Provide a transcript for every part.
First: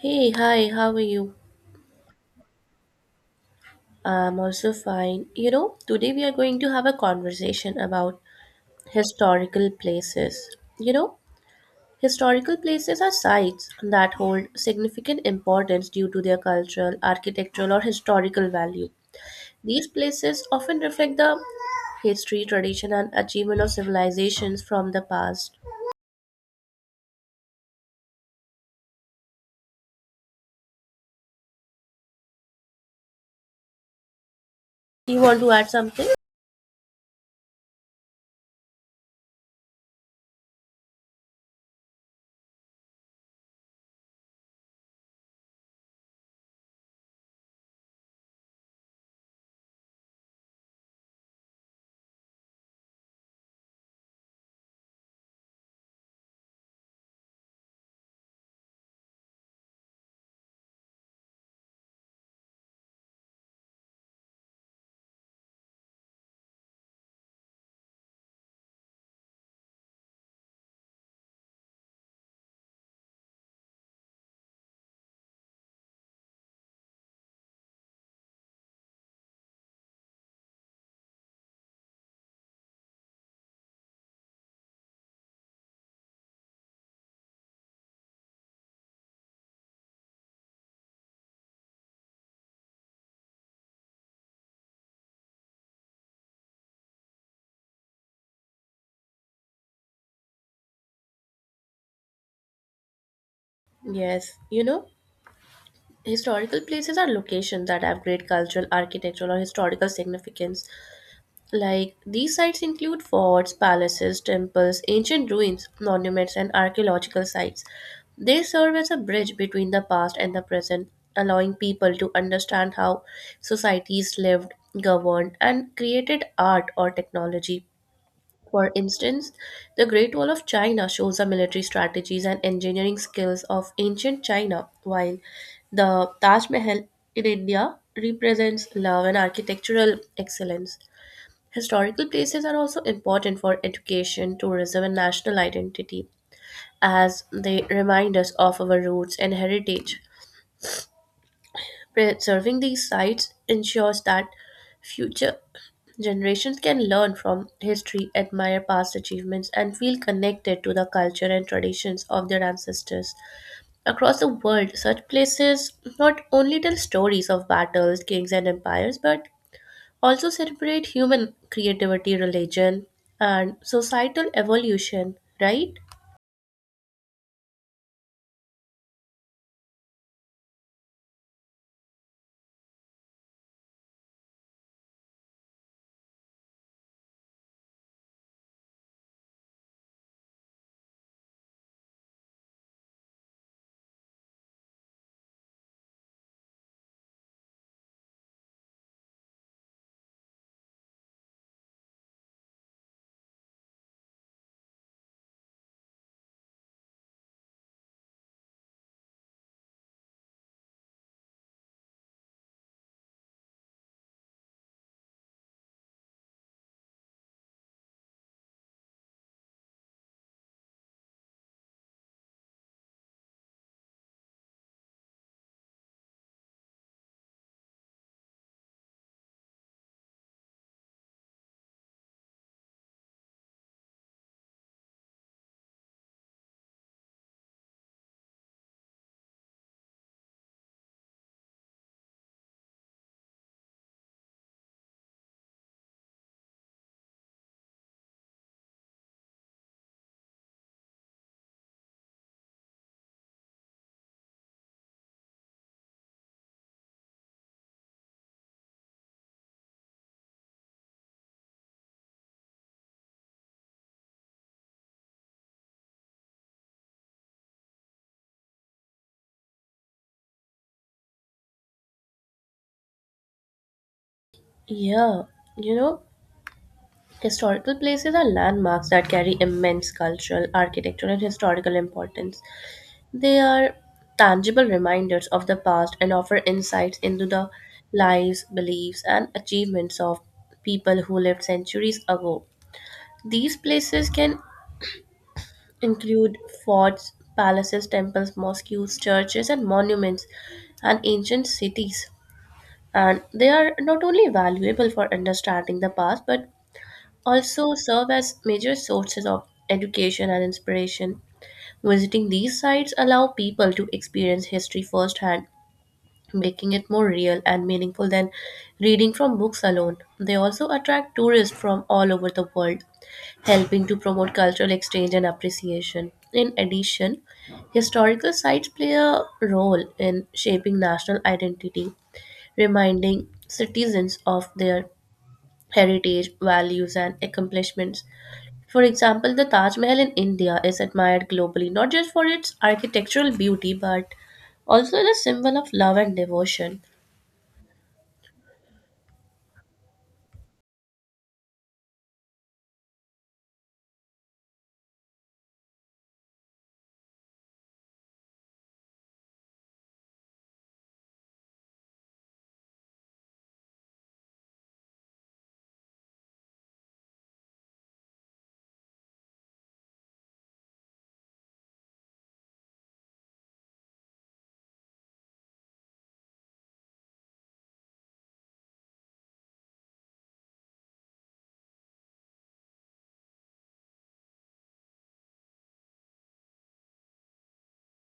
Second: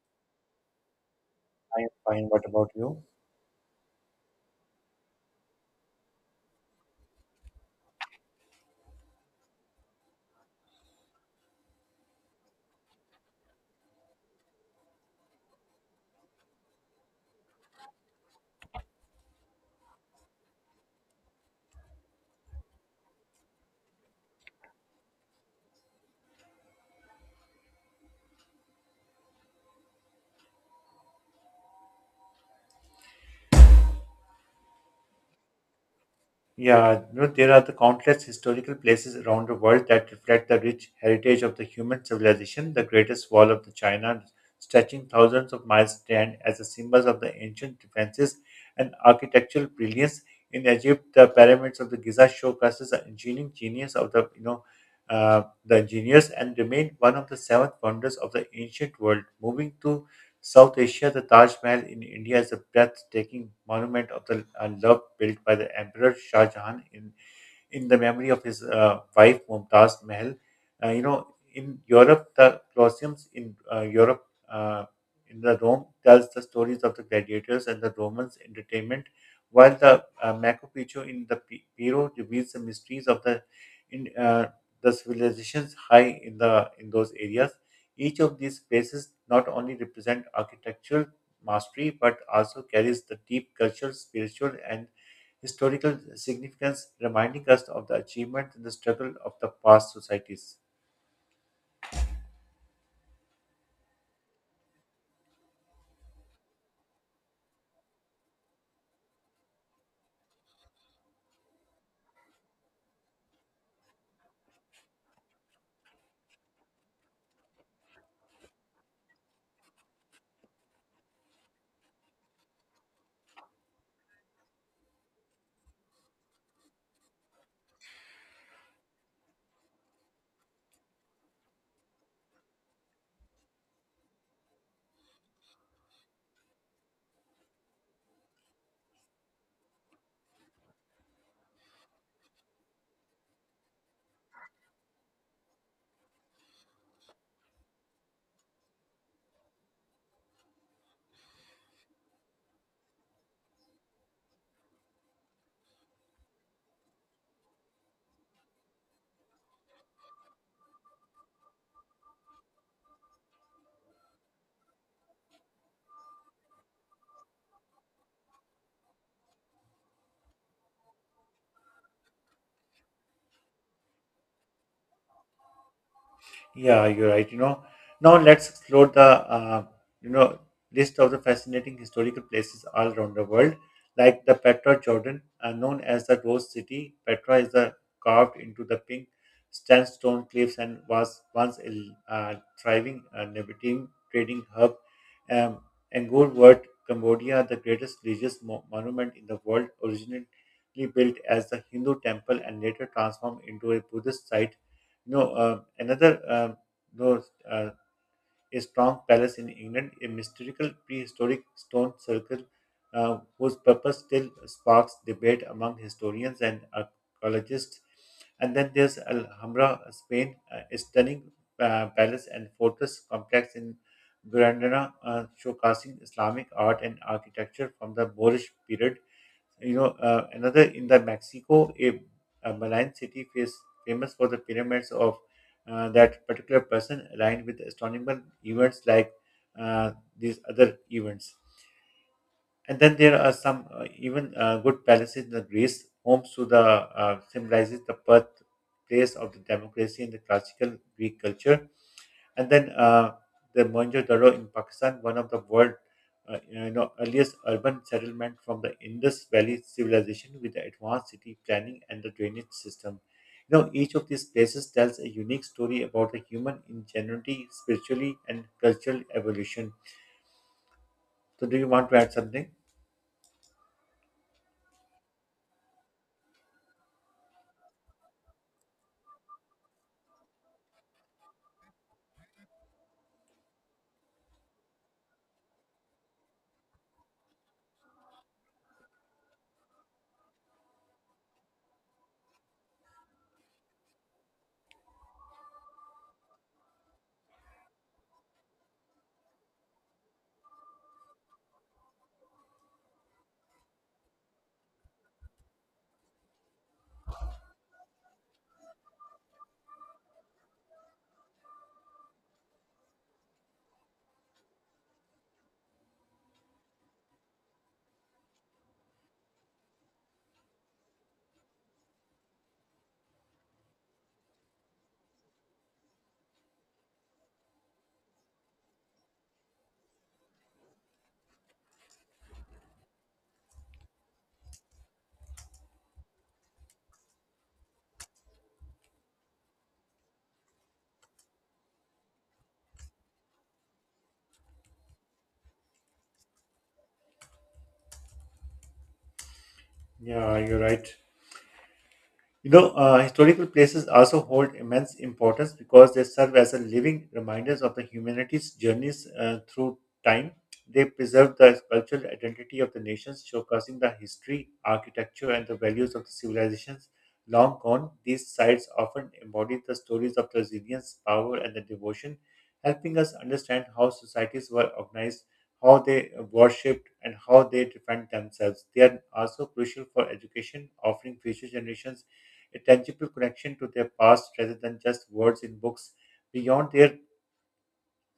Hey, hi, how are you? I am fine. What about you? I'm also fine. You know, today we are going to have a conversation about historical places. You know, historical places are sites that hold significant importance due to their cultural, architectural, or historical value. These places often reflect the history, tradition, and achievement of civilizations from the past. You want to add something? Yeah, you know, there are the countless historical places around the world that reflect the rich heritage of the human civilization. The greatest wall of the China, stretching thousands of miles, stand as a symbol of the ancient defenses and architectural brilliance. In Egypt, the pyramids of the Giza showcases the engineering genius of the you know the engineers and remain one of the 7 wonders of the ancient world. Moving to South Asia, the Taj Mahal in India is a breathtaking monument of the love built by the Emperor Shah Jahan in the memory of his wife Mumtaz Mahal. You know, in Europe, the Colosseums in Europe, uh, in the Rome, tells the stories of the gladiators and the Romans' entertainment, while the Machu Picchu in the Peru reveals the mysteries of the in the civilizations high in the in those areas. Each of these places not only represent architectural mastery but also carries the deep cultural, spiritual, and historical significance, reminding us of the achievement and the struggle of the past societies. Yes, you know, historical places are locations that have great cultural, architectural, or historical significance. Like these sites include forts, palaces, temples, ancient ruins, monuments, and archaeological sites. They serve as a bridge between the past and the present, allowing people to understand how societies lived, governed, and created art or technology. For instance, the Great Wall of China shows the military strategies and engineering skills of ancient China, while the Taj Mahal in India represents love and architectural excellence. Historical places are also important for education, tourism, and national identity as they remind us of our roots and heritage. Preserving these sites ensures that future generations can learn from history, admire past achievements, and feel connected to the culture and traditions of their ancestors. Across the world, such places not only tell stories of battles, kings, and empires, but also celebrate human creativity, religion, and societal evolution, right? Yeah, you're right. You know, now let's explore the you know list of the fascinating historical places all around the world, like the Petra, Jordan, known as the Rose City. Petra is carved into the pink sandstone cliffs and was once a uh, thriving Nabatean trading hub. Um, Angkor Wat, Cambodia, the greatest religious monument in the world, originally built as the Hindu temple and later transformed into a Buddhist site. No, another those a strong palace in England, a mystical prehistoric stone circle whose purpose still sparks debate among historians and archaeologists. And then there's Alhambra, Spain, a stunning palace and fortress complex in Granada, showcasing Islamic art and architecture from the Moorish period. You know, another in the Mexico, a Malayan city is famous for the pyramids of that particular person aligned with astronomical events like uh, these other events. And then there are some even good palaces in the Greece, homes to the symbolizes the birthplace of the democracy in the classical Greek culture. And then the Mohenjo-Daro in Pakistan, one of the world earliest urban settlement from the Indus Valley civilization with the advanced city planning and the drainage system. You know, each of these places tells a unique story about the human ingenuity, spiritually, and cultural evolution. So, do you want to add something? Yeah, you know, historical places are landmarks that carry immense cultural, architectural, and historical importance. They are tangible reminders of the past and offer insights into the lives, beliefs, and achievements of people who lived centuries ago. These places can include forts, palaces, temples, mosques, churches, and monuments, and ancient cities. And they are not only valuable for understanding the past, but also serve as major sources of education and inspiration. Visiting these sites allow people to experience history firsthand, making it more real and meaningful than reading from books alone. They also attract tourists from all over the world, helping to promote cultural exchange and appreciation. In addition, historical sites play a role in shaping national identity, reminding citizens of their heritage, values, and accomplishments. For example, the Taj Mahal in India is admired globally not just for its architectural beauty but also as a symbol of love and devotion. Yeah, you're right. You know, historical places also hold immense importance because they serve as a living reminders of the humanity's journeys through time. They preserve the cultural identity of the nations, showcasing the history, architecture, and the values of the civilizations long gone. These sites often embody the stories of resilience, power, and the devotion, helping us understand how societies were organized, how they worshipped, and how they defend themselves. They are also crucial for education, offering future generations a tangible connection to their past rather than just words in books. Beyond their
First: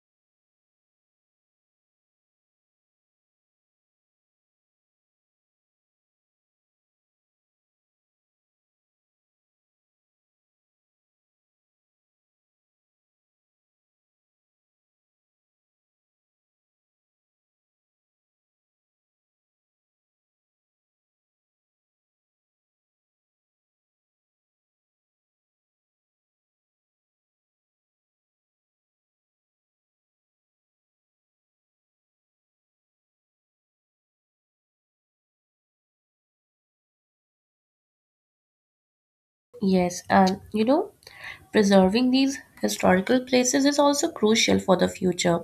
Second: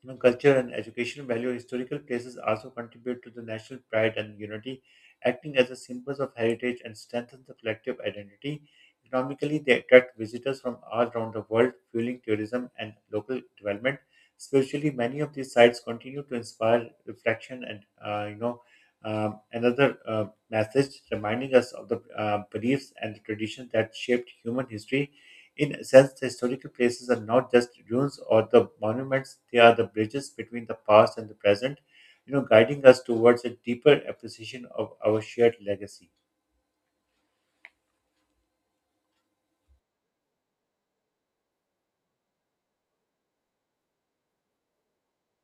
culture and educational value, historical places also contribute to the national pride and unity, acting as a symbols of heritage and strengthen the collective identity. Economically, they attract visitors from all around the world, fueling tourism and local development. Spiritually, many of these sites continue to inspire reflection and another message reminding us of the beliefs and the traditions that shaped human history. In a sense, the historical places are not just ruins or the monuments, they are the bridges between the past and the present, you know, guiding us towards a deeper appreciation of our shared legacy. Yes, and you know, preserving these historical places is also crucial for the future.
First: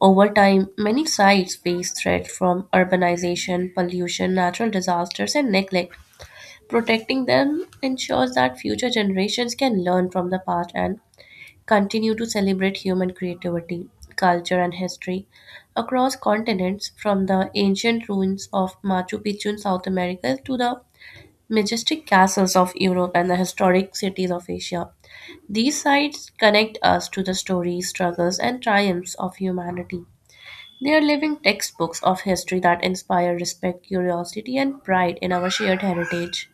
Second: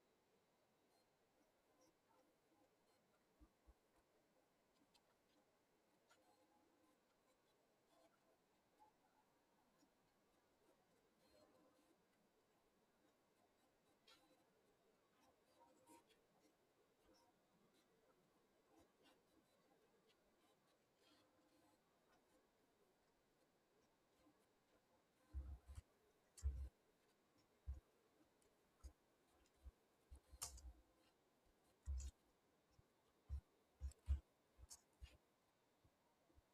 Over time, many sites face threats from urbanization, pollution, natural disasters, and neglect. Protecting them ensures that future generations can learn from the past and continue to celebrate human creativity, culture, and history. Across continents, from the ancient ruins of Machu Picchu in South America to the majestic castles of Europe and the historic cities of Asia, these sites connect us to the stories, struggles, and triumphs of humanity. They are living textbooks of history that inspire respect, curiosity, and pride in our shared heritage.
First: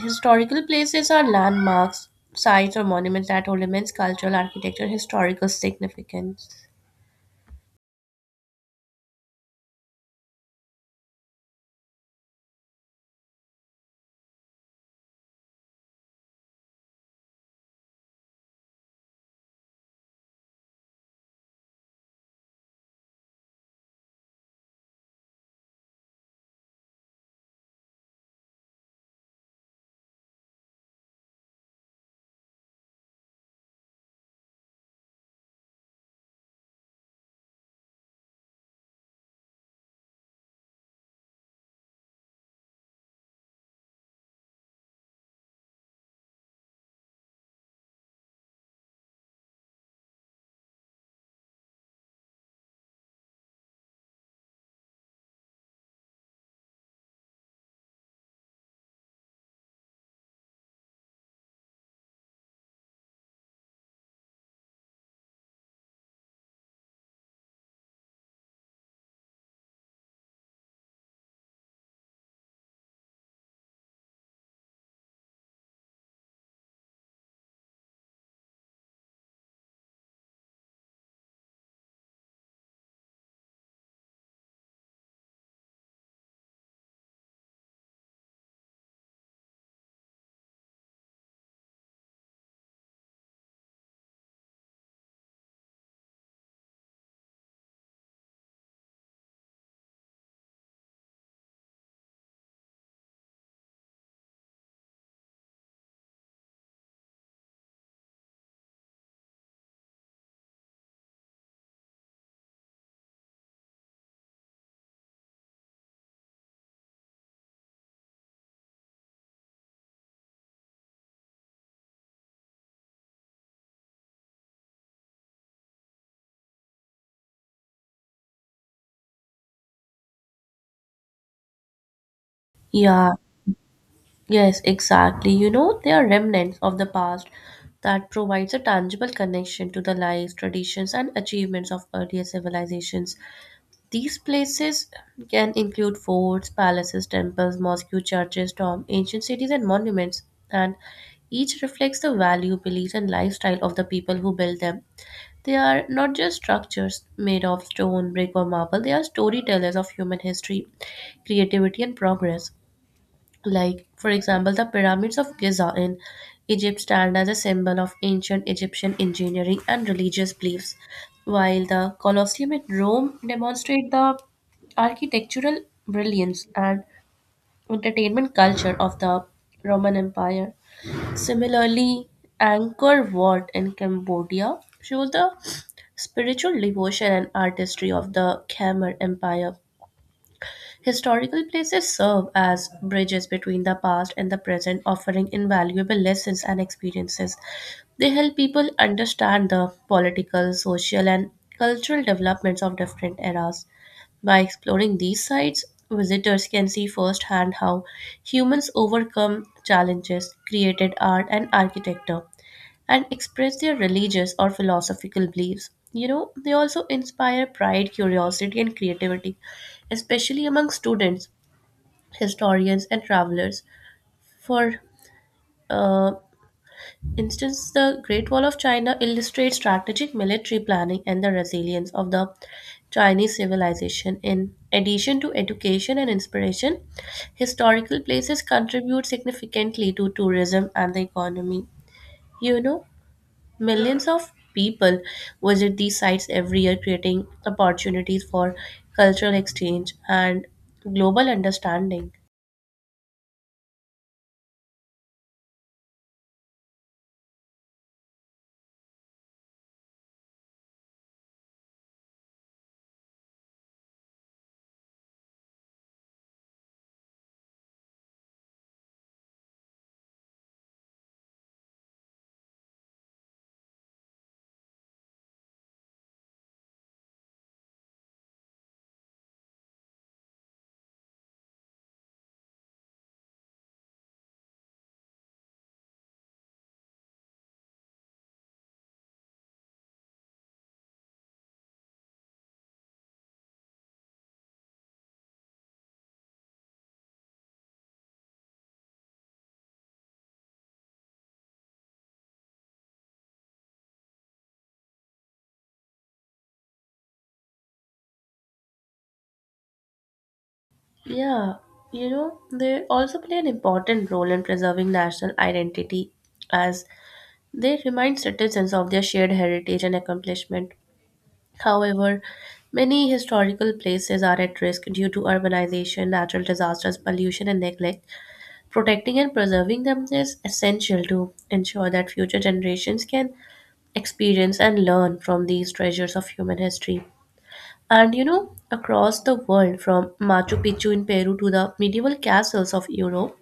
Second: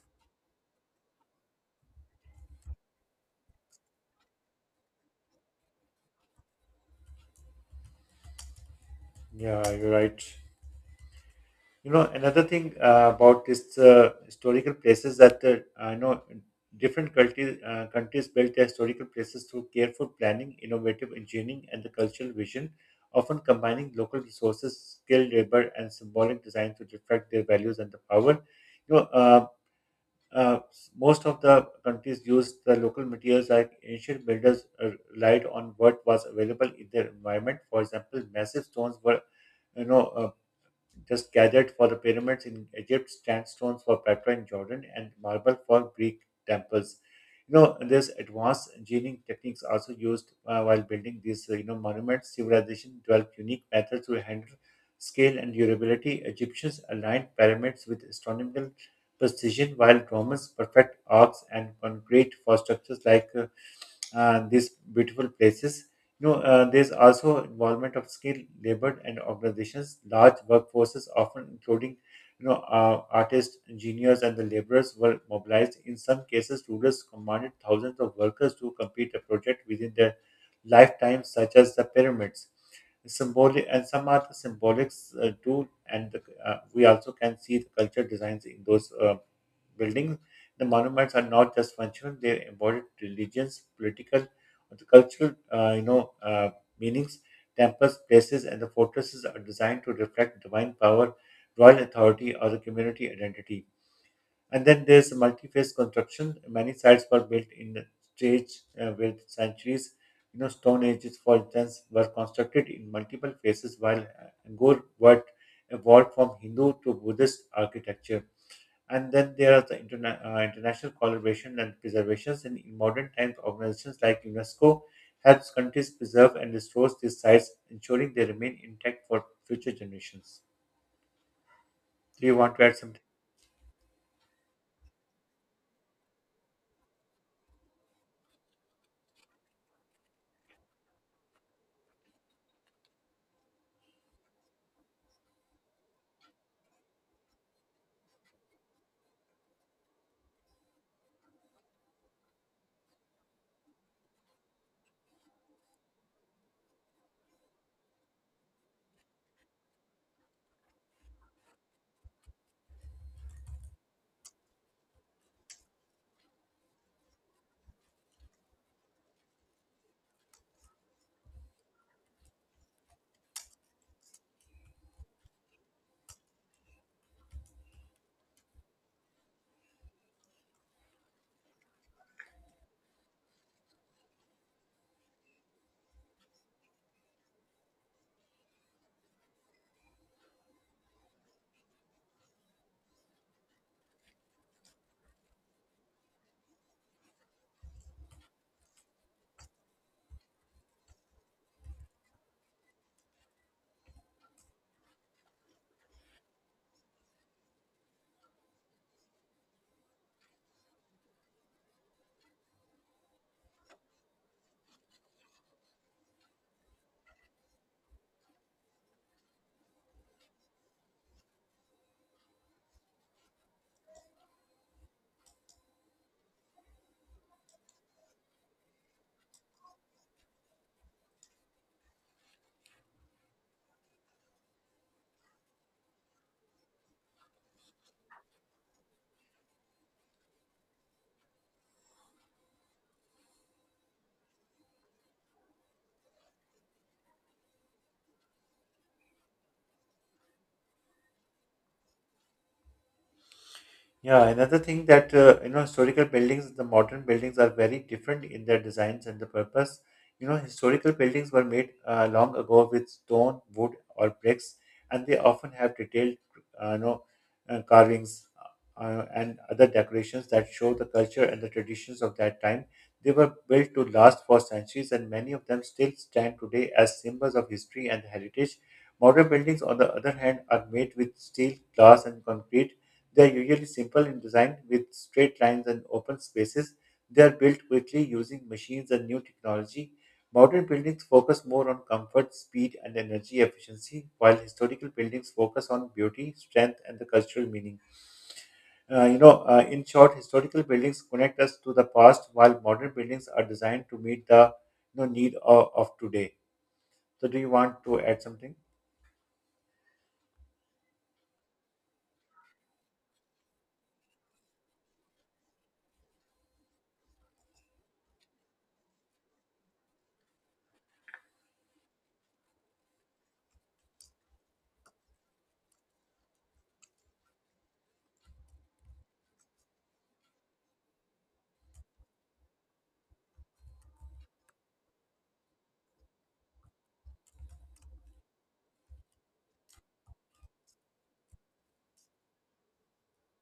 Historical places are landmarks, sites, or monuments that hold immense cultural, architecture, historical significance. Yeah, you're right. You know, another thing about this historical places that I know different countries, countries built their historical places through careful planning, innovative engineering, and the cultural vision, often combining local resources, skilled labor, and symbolic design to reflect their values and the power. You know, uh, Uh, Most of the countries used the local materials like ancient builders relied on what was available in their environment. For example, massive stones were you know uh, just gathered for the pyramids in Egypt, sandstones for Petra in Jordan, and marble for Greek temples. You know, there's advanced engineering techniques also used while building these, monuments. Civilization developed unique methods to handle scale and durability. Egyptians aligned pyramids with astronomical precision, while Romans perfect arcs and concrete for structures like these beautiful places. You know, there's also involvement of skilled labor and organizations, large workforces, often including artists, engineers, and the laborers were mobilized. In some cases, rulers commanded thousands of workers to complete a project within their lifetime, such as the pyramids. Symbolic and some are the symbolics too, and the, we also can see the culture designs in those buildings. The monuments are not just functional; they embody religions, political, and cultural, meanings. Temples, places, and the fortresses are designed to reflect divine power, royal authority, or the community identity. And then there's multi-phase construction. Many sites were built in the stage with centuries. You know, stone ages, for instance, were constructed in multiple phases, while Angkor Wat evolved from Hindu to Buddhist architecture. And then there are the international collaboration and preservations. In modern times, organizations like UNESCO helps countries preserve and restore these sites, ensuring they remain intact for future generations. Do you want to add something? Yeah, yes, exactly. You know, they are remnants of the past that provides a tangible connection to the lives, traditions, and achievements of earlier civilizations. These places can include forts, palaces, temples, mosques, churches, tombs, ancient cities, and monuments, and each reflects the value, beliefs, and lifestyle of the people who built them. They are not just structures made of stone, brick, or marble, they are storytellers of human history, creativity, and progress. Like, for example, the pyramids of Giza in Egypt stand as a symbol of ancient Egyptian engineering and religious beliefs, while the Colosseum in Rome demonstrate the architectural brilliance and entertainment culture of the Roman Empire. Similarly, Angkor Wat in Cambodia shows the spiritual devotion and artistry of the Khmer Empire. Historical places serve as bridges between the past and the present, offering invaluable lessons and experiences. They help people understand the political, social, and cultural developments of different eras. By exploring these sites, visitors can see firsthand how humans overcome challenges, created art, and architecture and express their religious or philosophical beliefs. You know, they also inspire pride, curiosity, and creativity, especially among students, historians, and travelers. For uh, instance, the Great Wall of China illustrates strategic military planning and the resilience of the Chinese civilization. In addition to education and inspiration, historical places contribute significantly to tourism and the economy. You know, millions of people visit these sites every year, creating opportunities for cultural exchange and global understanding. Yeah, another thing that historical buildings, the modern buildings are very different in their designs and the purpose. You know, historical buildings were made long ago with stone, wood, or bricks, and they often have detailed, uh, you know, carvings and other decorations that show the culture and the traditions of that time. They were built to last for centuries, and many of them still stand today as symbols of history and heritage. Modern buildings, on the other hand, are made with steel, glass, and concrete. They are usually simple in design with straight lines and open spaces. They are built quickly using machines and new technology. Modern buildings focus more on comfort, speed, and energy efficiency, while historical buildings focus on beauty, strength, and the cultural meaning. In short, historical buildings connect us to the past, while modern buildings are designed to meet the you know, need of today. So, do you want to add something? Yeah, you know, they also play an important role in preserving national identity as they remind citizens of their shared heritage and accomplishment. However, many historical places are at risk due to urbanization, natural disasters, pollution, and neglect. Protecting and preserving them is essential to ensure that future generations can experience and learn from these treasures of human history. And you know, across the world, from Machu Picchu in Peru to the medieval castles of Europe,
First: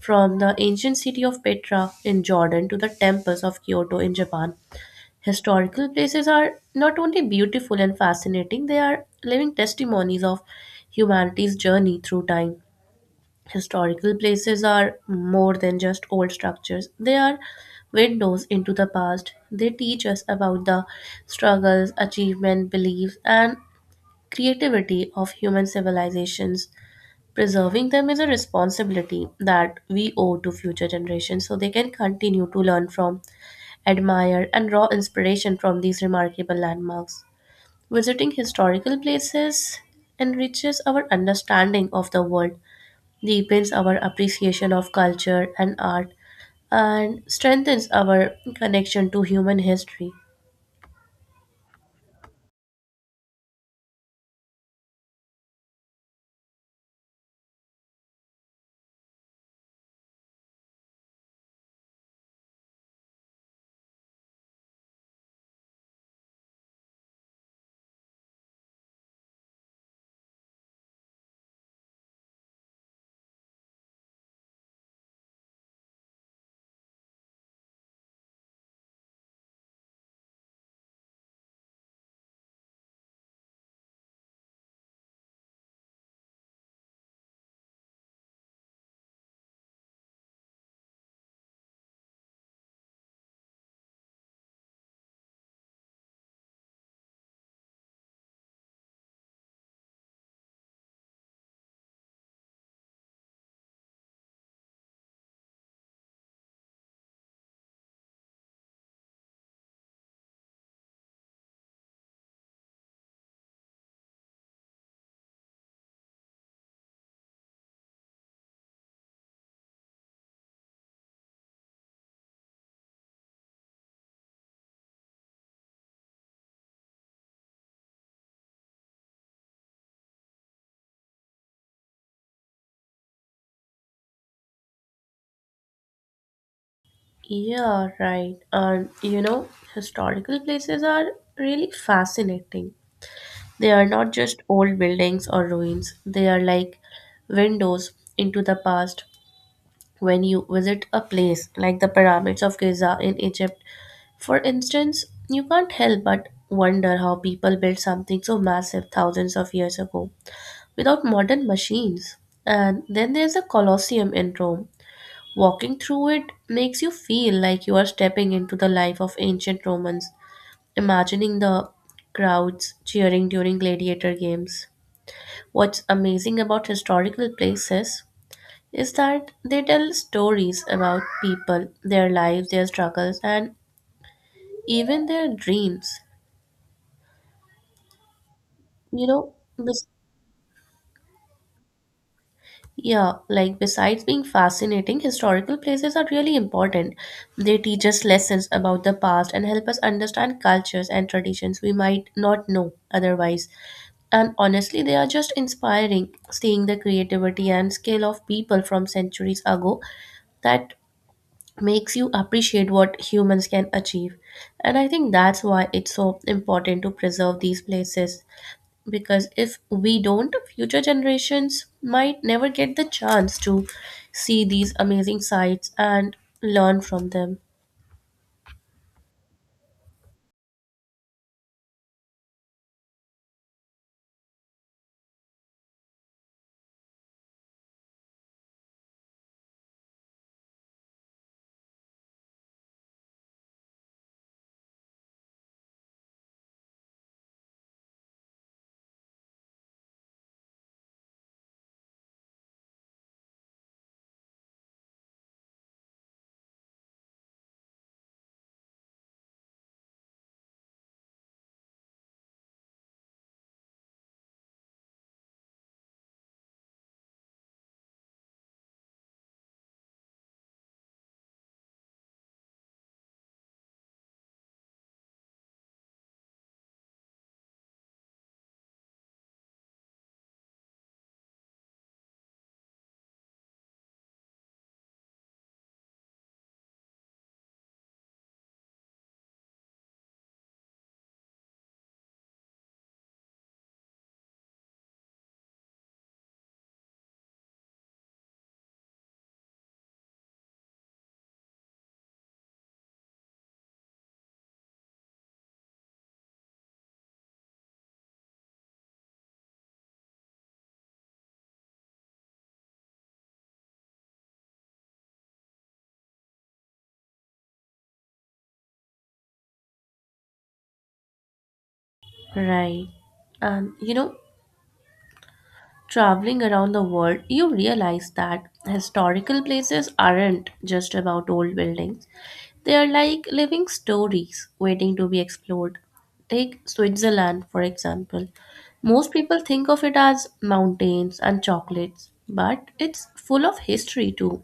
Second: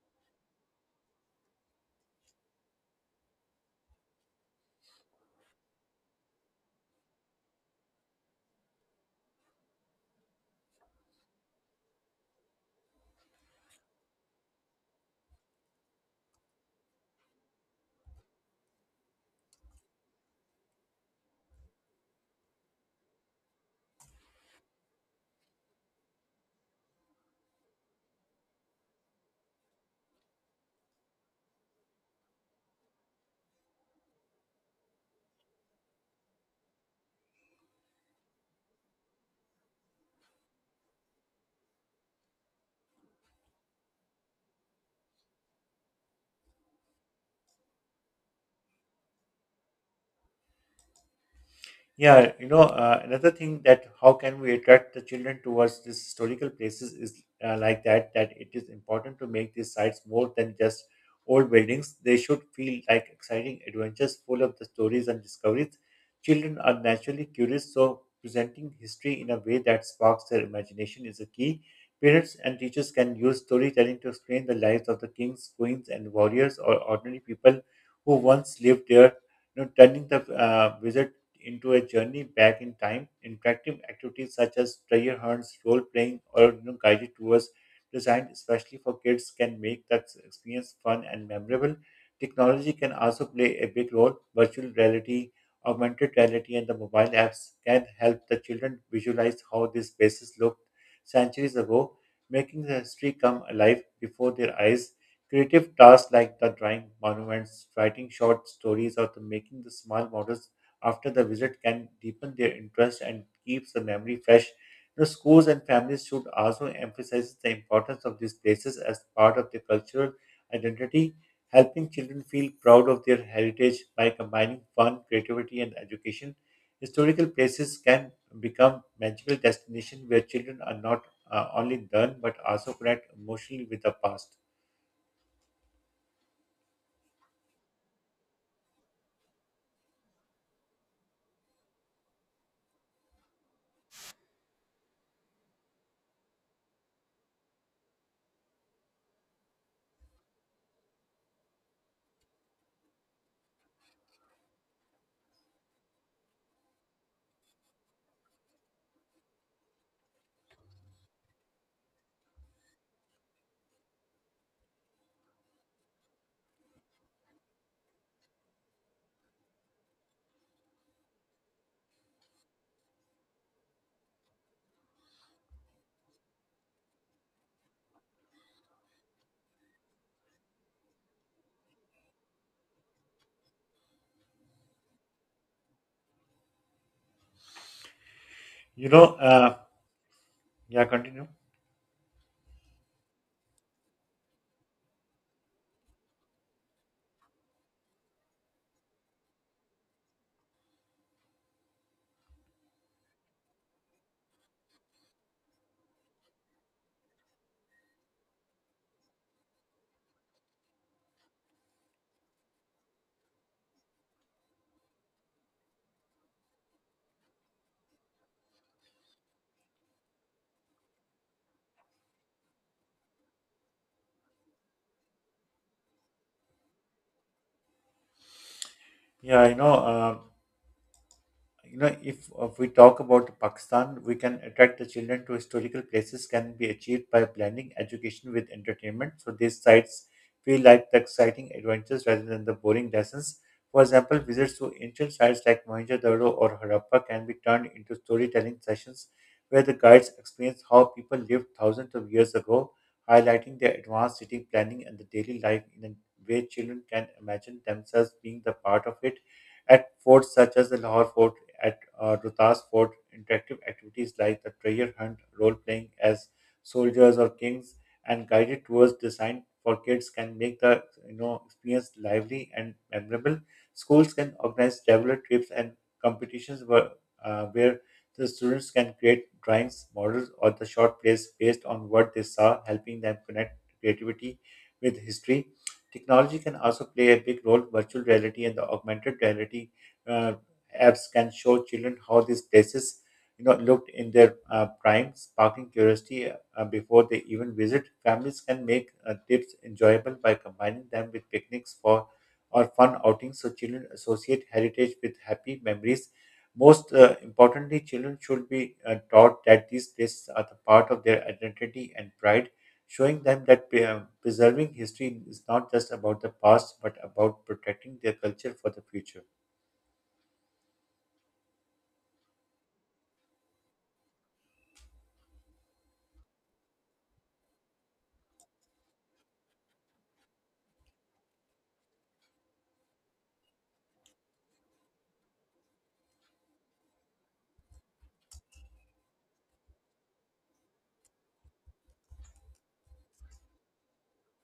from the ancient city of Petra in Jordan to the temples of Kyoto in Japan, historical places are not only beautiful and fascinating, they are living testimonies of humanity's journey through time. Historical places are more than just old structures. They are windows into the past. They teach us about the struggles, achievement, beliefs, and creativity of human civilizations. Preserving them is a responsibility that we owe to future generations so they can continue to learn from, admire, and draw inspiration from these remarkable landmarks. Visiting historical places enriches our understanding of the world, deepens our appreciation of culture and art, and strengthens our connection to human history. Yeah, you know, another thing that how can we attract the children towards these historical places is like that it is important to make these sites more than just old buildings. They should feel like exciting adventures full of the stories and discoveries. Children are naturally curious, so presenting history in a way that sparks their imagination is a key. Parents and teachers can use storytelling to explain the lives of the kings, queens, and warriors or ordinary people who once lived there, you know, turning the visit into a journey back in time. Interactive activities such as treasure hunts, role playing, or you know, guided tours designed especially for kids can make that experience fun and memorable. Technology can also play a big role. Virtual reality, augmented reality, and the mobile apps can help the children visualize how these spaces looked centuries ago, making the history come alive before their eyes. Creative tasks like the drawing monuments, writing short stories, or the making the small models after the visit can deepen their interest and keeps the memory fresh. The schools and families should also emphasize the importance of these places as part of their cultural identity, helping children feel proud of their heritage by combining fun, creativity, and education. Historical places can become magical destinations where children are not only learn but also connect emotionally with the past. Yeah, right. And you know, historical places are really fascinating. They are not just old buildings or ruins, they are like windows into the past. When you visit a place like the pyramids of Giza in Egypt, for instance, you can't help but wonder how people built something so massive thousands of years ago, without modern machines. And then there's a Colosseum in Rome. Walking through it makes you feel like you are stepping into the life of ancient Romans, imagining the crowds cheering during gladiator games. What's amazing about historical places is that they tell stories about people, their lives, their struggles, and even their dreams. You know, You know, uh, this yeah, continue. Yeah, like besides being fascinating, historical places are really important. They teach us lessons about the past and help us understand cultures and traditions we might not know otherwise. And honestly, they are just inspiring. Seeing the creativity and skill of people from centuries ago, that makes you appreciate what humans can achieve. And I think that's why it's so important to preserve these places, because if we don't, future generations might never get the chance to see these amazing sights and learn from them. Yeah, if we talk about Pakistan, we can attract the children to historical places can be achieved by blending education with entertainment. So these sites feel like the exciting adventures rather than the boring lessons. For example, visits to ancient sites like Mohenjo-daro or Harappa can be turned into storytelling sessions where the guides experience how people lived thousands of years ago, highlighting their advanced city planning and the daily life in a way children can imagine themselves being the part of it. At forts such as the Lahore Fort at Rotas Fort, interactive activities like the treasure hunt, role playing as soldiers or kings, and guided tours designed for kids can make the you know experience lively and memorable. Schools can organize traveler trips and competitions where, where the students can create drawings, models, or the short plays based on what they saw, helping them connect creativity with history. Technology can also play a big role. Virtual reality and the augmented reality uh, apps can show children how these places, you know, looked in their prime, sparking curiosity before they even visit. Families can make trips enjoyable by combining them with picnics for or fun outings, so children associate heritage with happy memories. Most importantly, children should be taught that these places are the part of their identity and pride, showing them that preserving history is not just about the past but about protecting their culture for the future. Right. And you know, traveling around the world, you realize that historical places aren't just about old buildings. They are like living stories waiting to be explored. Take Switzerland, for example. Most people think of it as mountains and chocolates, but it's full of history too.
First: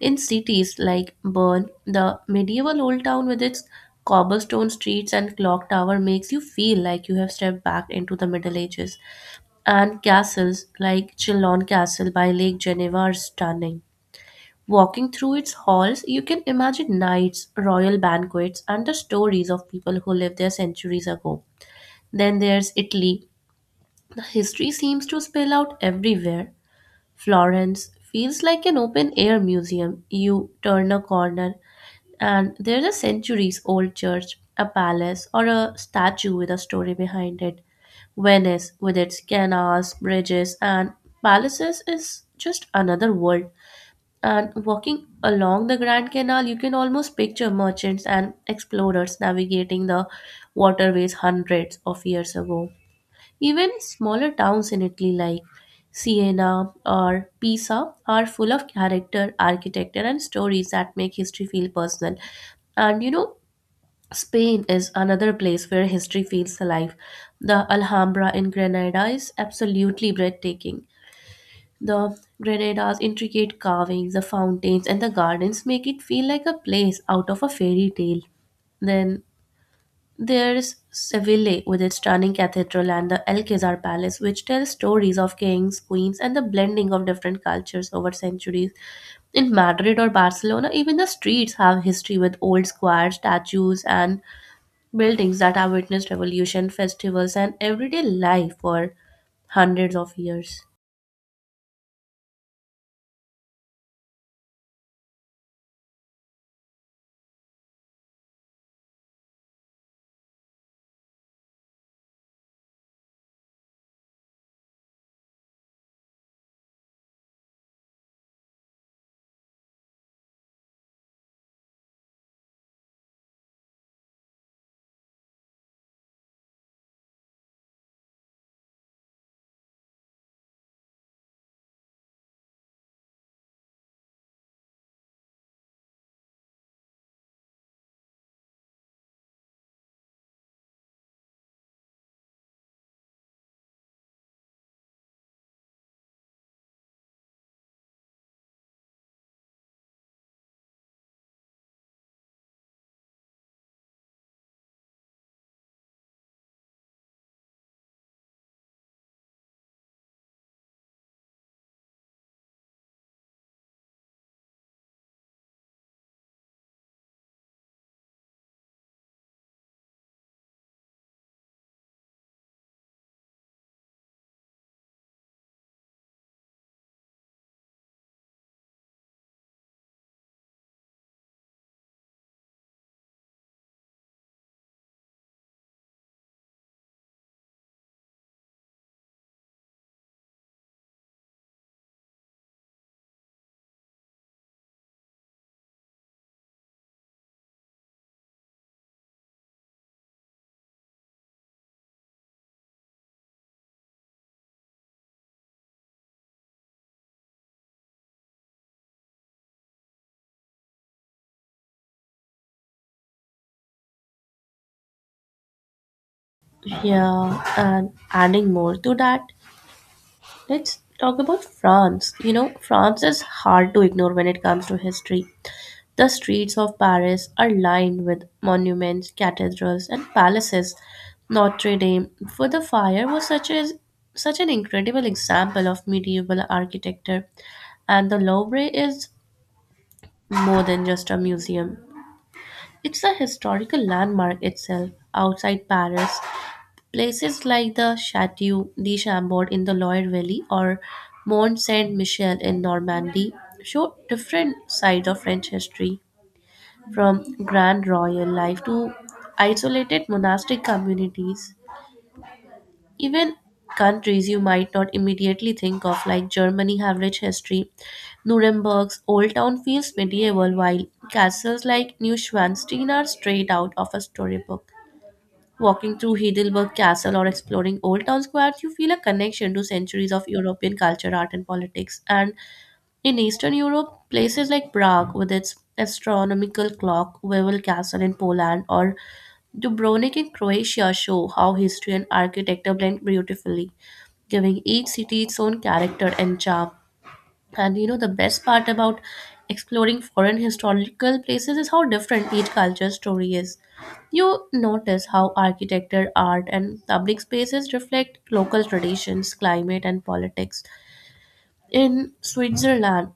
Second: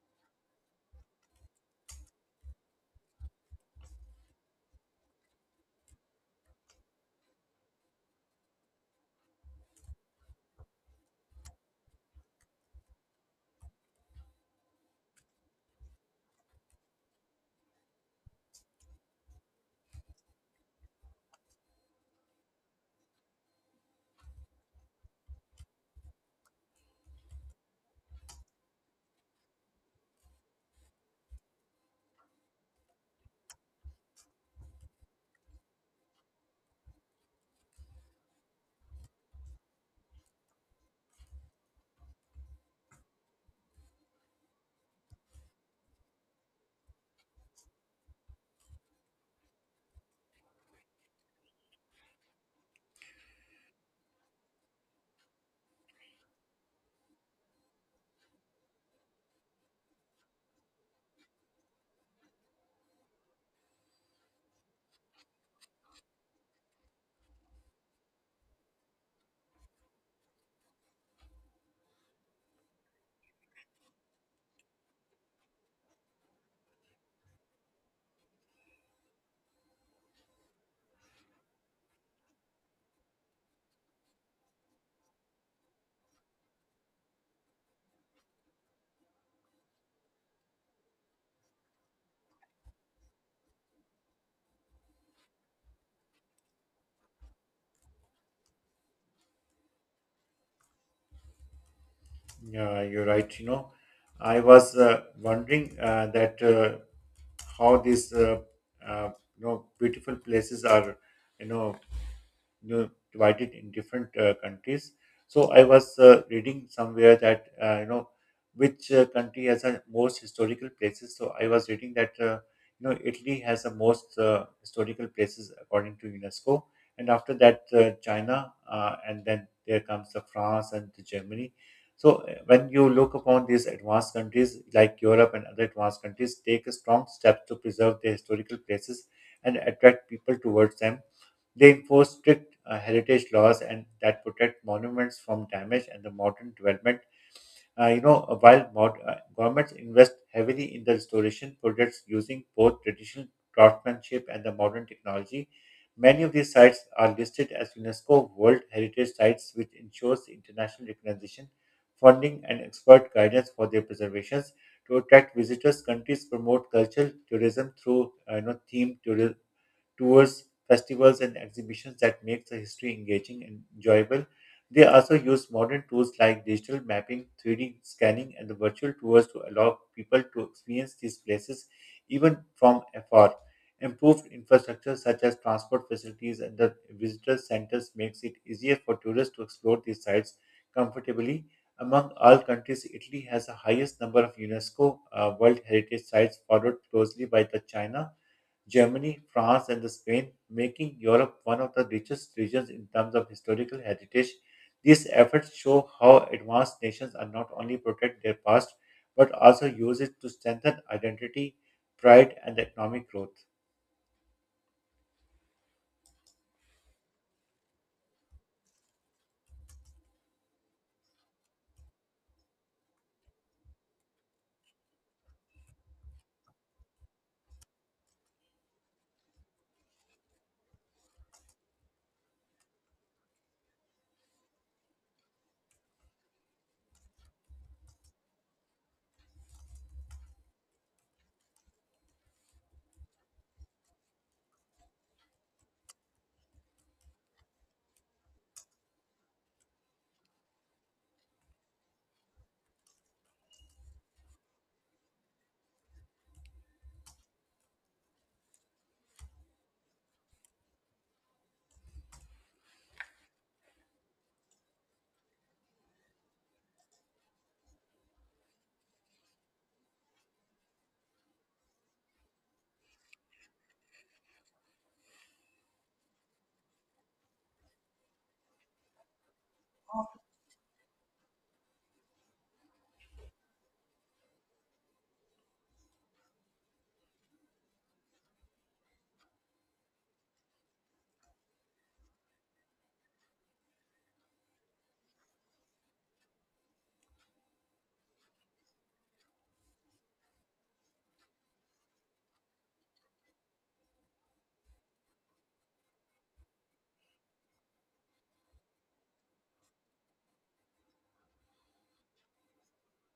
In cities like Bern, the medieval old town with its cobblestone streets and clock tower makes you feel like you have stepped back into the Middle Ages. And castles like Chillon Castle by Lake Geneva are stunning. Walking through its halls, you can imagine knights, royal banquets, and the stories of people who lived there centuries ago. Then there's Italy. The history seems to spill out everywhere. Florence feels like an open air museum. You turn a corner and there's a centuries old church, a palace, or a statue with a story behind it. Venice, with its canals, bridges, and palaces, is just another world. And walking along the Grand Canal, you can almost picture merchants and explorers navigating the waterways hundreds of years ago. Even smaller towns in Italy like Siena or Pisa are full of character, architecture, and stories that make history feel personal. And you know, Spain is another place where history feels alive. The Alhambra in Granada is absolutely breathtaking. The Granada's intricate carvings, the fountains, and the gardens make it feel like a place out of a fairy tale. Then there is Seville with its stunning cathedral and the Alcazar Palace, which tells stories of kings, queens, and the blending of different cultures over centuries. In Madrid or Barcelona, even the streets have history with old squares, statues, and buildings that have witnessed revolution, festivals, and everyday life for hundreds of years. Yeah, you're right. You know, I was wondering that how these uh, you know beautiful places are, you know, divided in different countries. So I was reading somewhere that you know which country has the most historical places. So I was reading that you know Italy has the most historical places according to UNESCO, and after that China, and then there comes the France and the Germany. So when you look upon these advanced countries like Europe and other advanced countries, take a strong step to preserve their historical places and attract people towards them, they enforce strict heritage laws and that protect monuments from damage and the modern development. Governments invest heavily in the restoration projects using both traditional craftsmanship and the modern technology. Many of these sites are listed as UNESCO World Heritage Sites, which ensures international recognition, funding, and expert guidance for their preservations. To attract visitors, countries promote cultural tourism through themed tourism tours, festivals, and exhibitions that makes the history engaging and enjoyable. They also use modern tools like digital mapping, 3D scanning, and the virtual tours to allow people to experience these places even from afar. Improved infrastructure such as transport facilities and the visitor centers makes it easier for tourists to explore these sites comfortably. Among all countries, Italy has the highest number of UNESCO World Heritage Sites, followed closely by the China, Germany, France, and Spain, making Europe one of the richest regions in terms of historical heritage. These efforts show how advanced nations are not only protect their past but also use it to strengthen identity, pride, and economic growth. Yeah, and adding more to that, let's talk about France. You know, France is hard to ignore when it comes to history. The streets of Paris are lined with monuments, cathedrals, and palaces. Notre Dame for the Fire was such an incredible example of medieval architecture, and the Louvre is more than just a museum. It's a historical landmark itself. Outside Paris, places like the Chateau de Chambord in the Loire Valley or Mont Saint Michel in Normandy show different sides of French history, from grand royal life to isolated monastic communities. Even countries you might not immediately think of, like Germany, have rich history. Nuremberg's old town feels medieval, while castles like Neuschwanstein are straight out of a storybook. Walking through Heidelberg Castle or exploring Old Town Square, you feel a connection to centuries of European culture, art, and politics. And in Eastern Europe, places like Prague with its astronomical clock, Wawel Castle in Poland, or Dubrovnik in Croatia show how history and architecture blend beautifully, giving each city its own character and charm. And the best part about exploring foreign historical places is how different each culture's story is. You notice how architecture, art, and public spaces reflect local traditions, climate, and politics. In Switzerland,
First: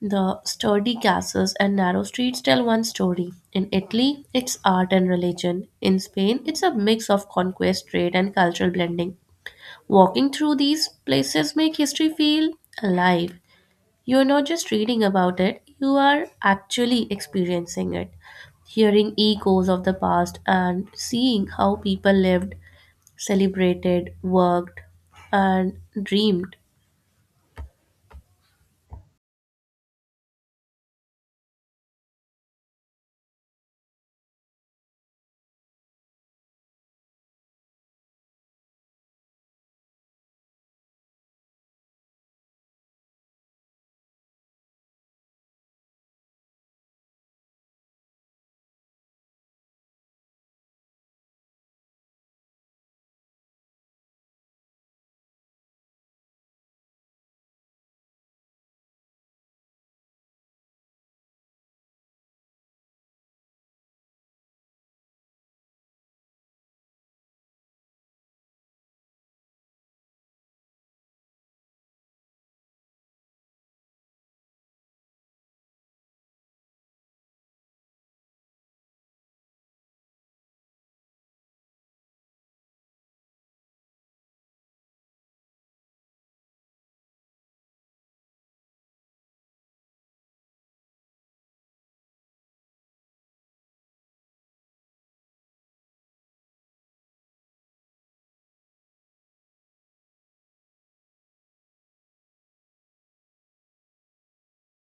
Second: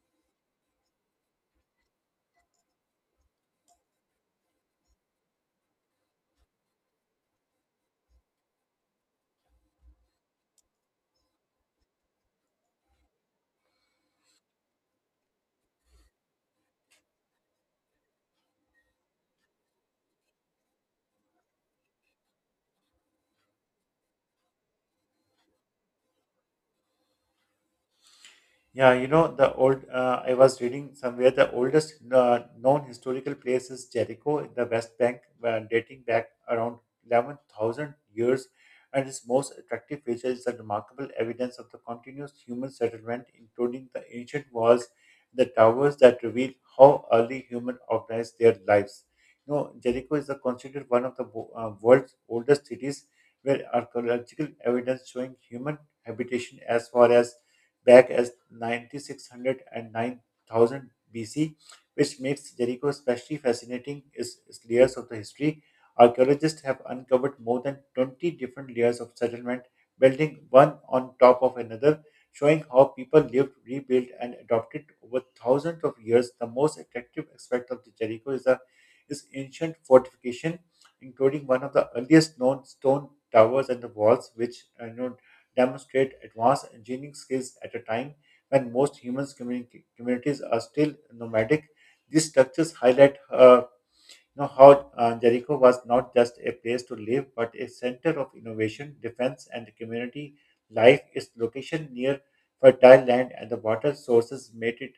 the sturdy castles and narrow streets tell one story. In Italy, it's art and religion. In Spain, it's a mix of conquest, trade, and cultural blending. Walking through these places make history feel alive. You're not just reading about it, you are actually experiencing it. Hearing echoes of the past and seeing how people lived, celebrated, worked, and dreamed. Yeah, you know, I was reading somewhere the oldest known historical place is Jericho in the West Bank, dating back around 11,000 years. And its most attractive feature is the remarkable evidence of the continuous human settlement, including the ancient walls, the towers that reveal how early humans organized their lives. You know, Jericho is the considered one of the world's oldest cities, where archaeological evidence showing human habitation as far as back as 9600 BC, which makes Jericho especially fascinating is its layers of the history. Archaeologists have uncovered more than 20 different layers of settlement, building one on top of another, showing how people lived, rebuilt, and adopted over thousands of years. The most attractive aspect of the Jericho is the is ancient fortification, including one of the earliest known stone towers and the walls, which you know, demonstrate advanced engineering skills at a time when most human communities are still nomadic. These structures highlight you know how Jericho was not just a place to live, but a center of innovation, defense, and community life. Its location near fertile land and the water sources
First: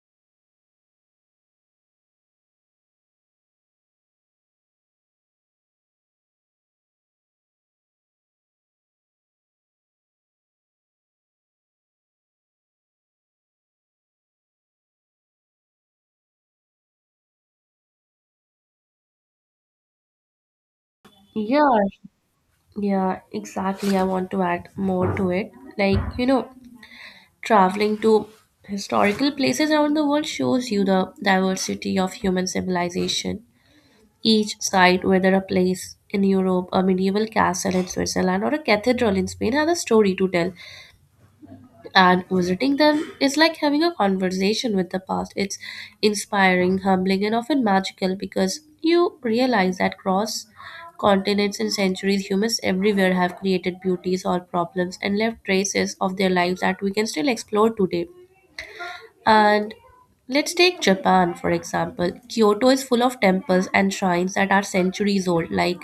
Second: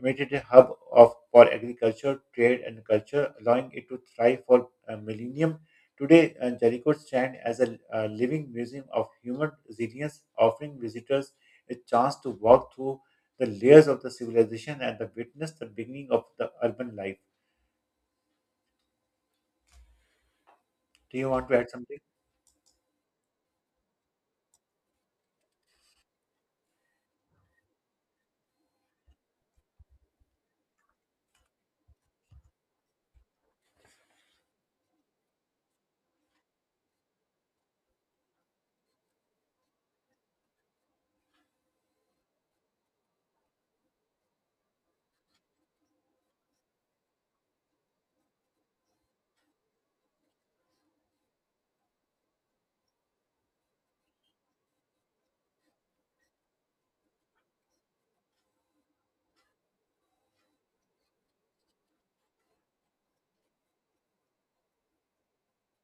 made it a hub of for agriculture, trade, and culture, allowing it to thrive for a millennium. Today, Jericho stands as a living museum of human resilience, offering visitors a chance to walk through the layers of the civilization and the witness the beginning of the urban life. Do you want to Yeah, add something? yeah, exactly. I want to add more to it. Like, you know, Traveling to historical places around the world shows you the diversity of human civilization. Each site, whether a place in Europe, a medieval castle in Switzerland, or a cathedral in Spain, has a story to tell, and visiting them is like having a conversation with the past. It's inspiring, humbling, and often magical because you realize that across continents and centuries, humans everywhere have created beauty, solved problems, and left traces of their lives that we can still explore today. And let's take Japan, for example. Kyoto is full of temples and shrines that are centuries old, like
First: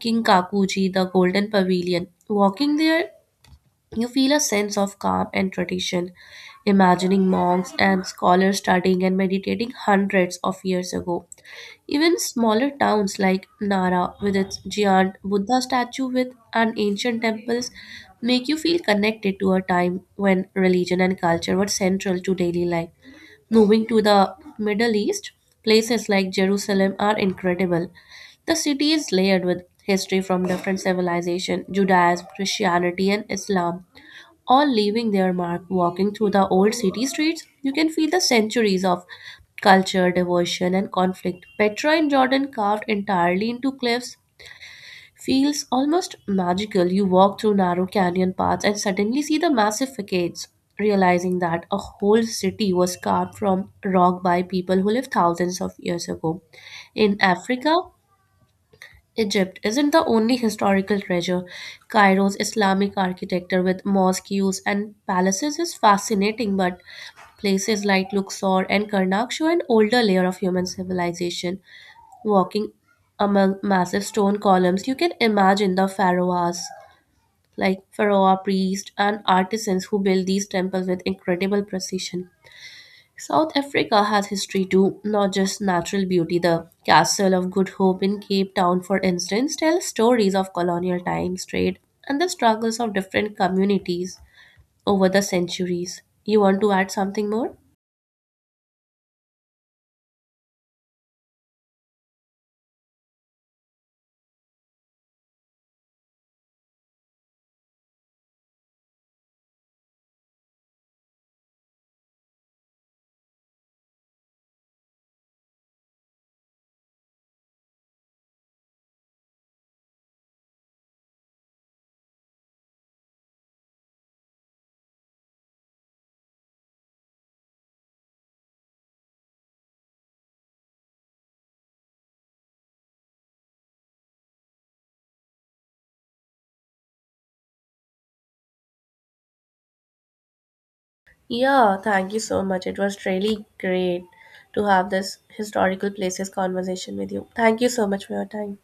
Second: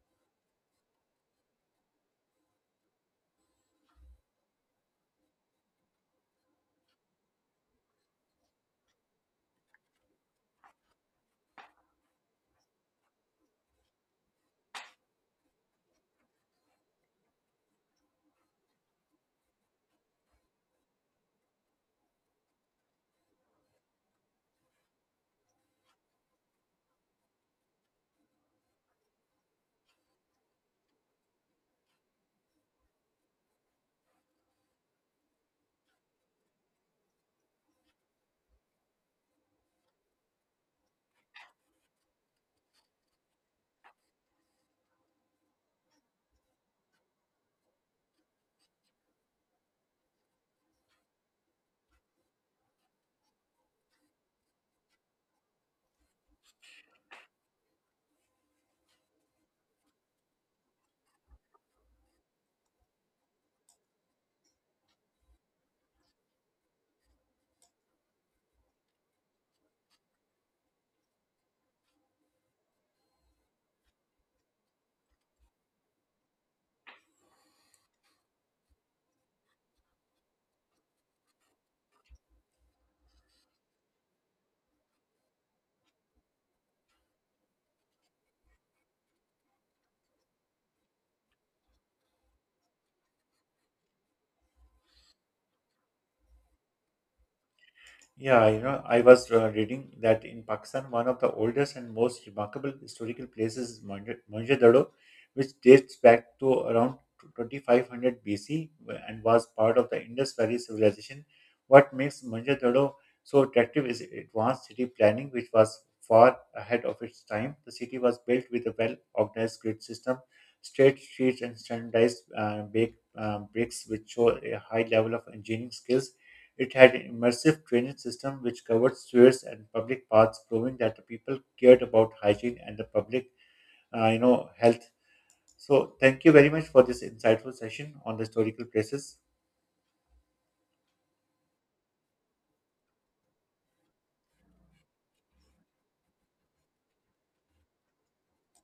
Kinkakuji, the Golden Pavilion. Walking there, you feel a sense of calm and tradition, imagining monks and scholars studying and meditating hundreds of years ago. Even smaller towns like Nara, with its giant Buddha statue with and ancient temples, make you feel connected to a time when religion and culture were central to daily life. Moving to the Middle East, places like Jerusalem are incredible. The city is layered with history from different civilizations, Judaism, Christianity, and Islam all leaving their mark. Walking through the old city streets, you can feel the centuries of culture, devotion, and conflict. Petra in Jordan, carved entirely into cliffs, feels almost magical. You walk through narrow canyon paths and suddenly see the massive facades, realizing that a whole city was carved from rock by people who lived thousands of years ago. In Africa, Egypt isn't the only historical treasure. Cairo's Islamic architecture with mosques and palaces is fascinating, but places like Luxor and Karnak show an older layer of human civilization. Walking among massive stone columns, you can imagine the pharaohs, like pharaoh priests and artisans who built these temples with incredible precision. South Africa has history too, not just natural beauty. The Castle of Good Hope in Cape Town, for instance, tells stories of colonial times, trade, and the struggles of different communities over the centuries. You want to add something more? Yeah, you know, I was reading that in Pakistan, one of the oldest and most remarkable historical places is Mohenjo-daro, which dates back to around 2500 BC and was part of the Indus Valley civilization. What makes Mohenjo-daro so attractive is advanced city planning, which was far ahead of its time. The city was built with a well-organized grid system, straight streets, and standardized bricks, which show a high level of engineering skills. It had an immersive drainage system which covered sewers and public paths, proving that the people cared about hygiene and the public, you know, health. So, thank you very much for this insightful session on the historical places. Yeah, thank you so much. It was really great to have this historical places conversation with you. Thank you so much for your time.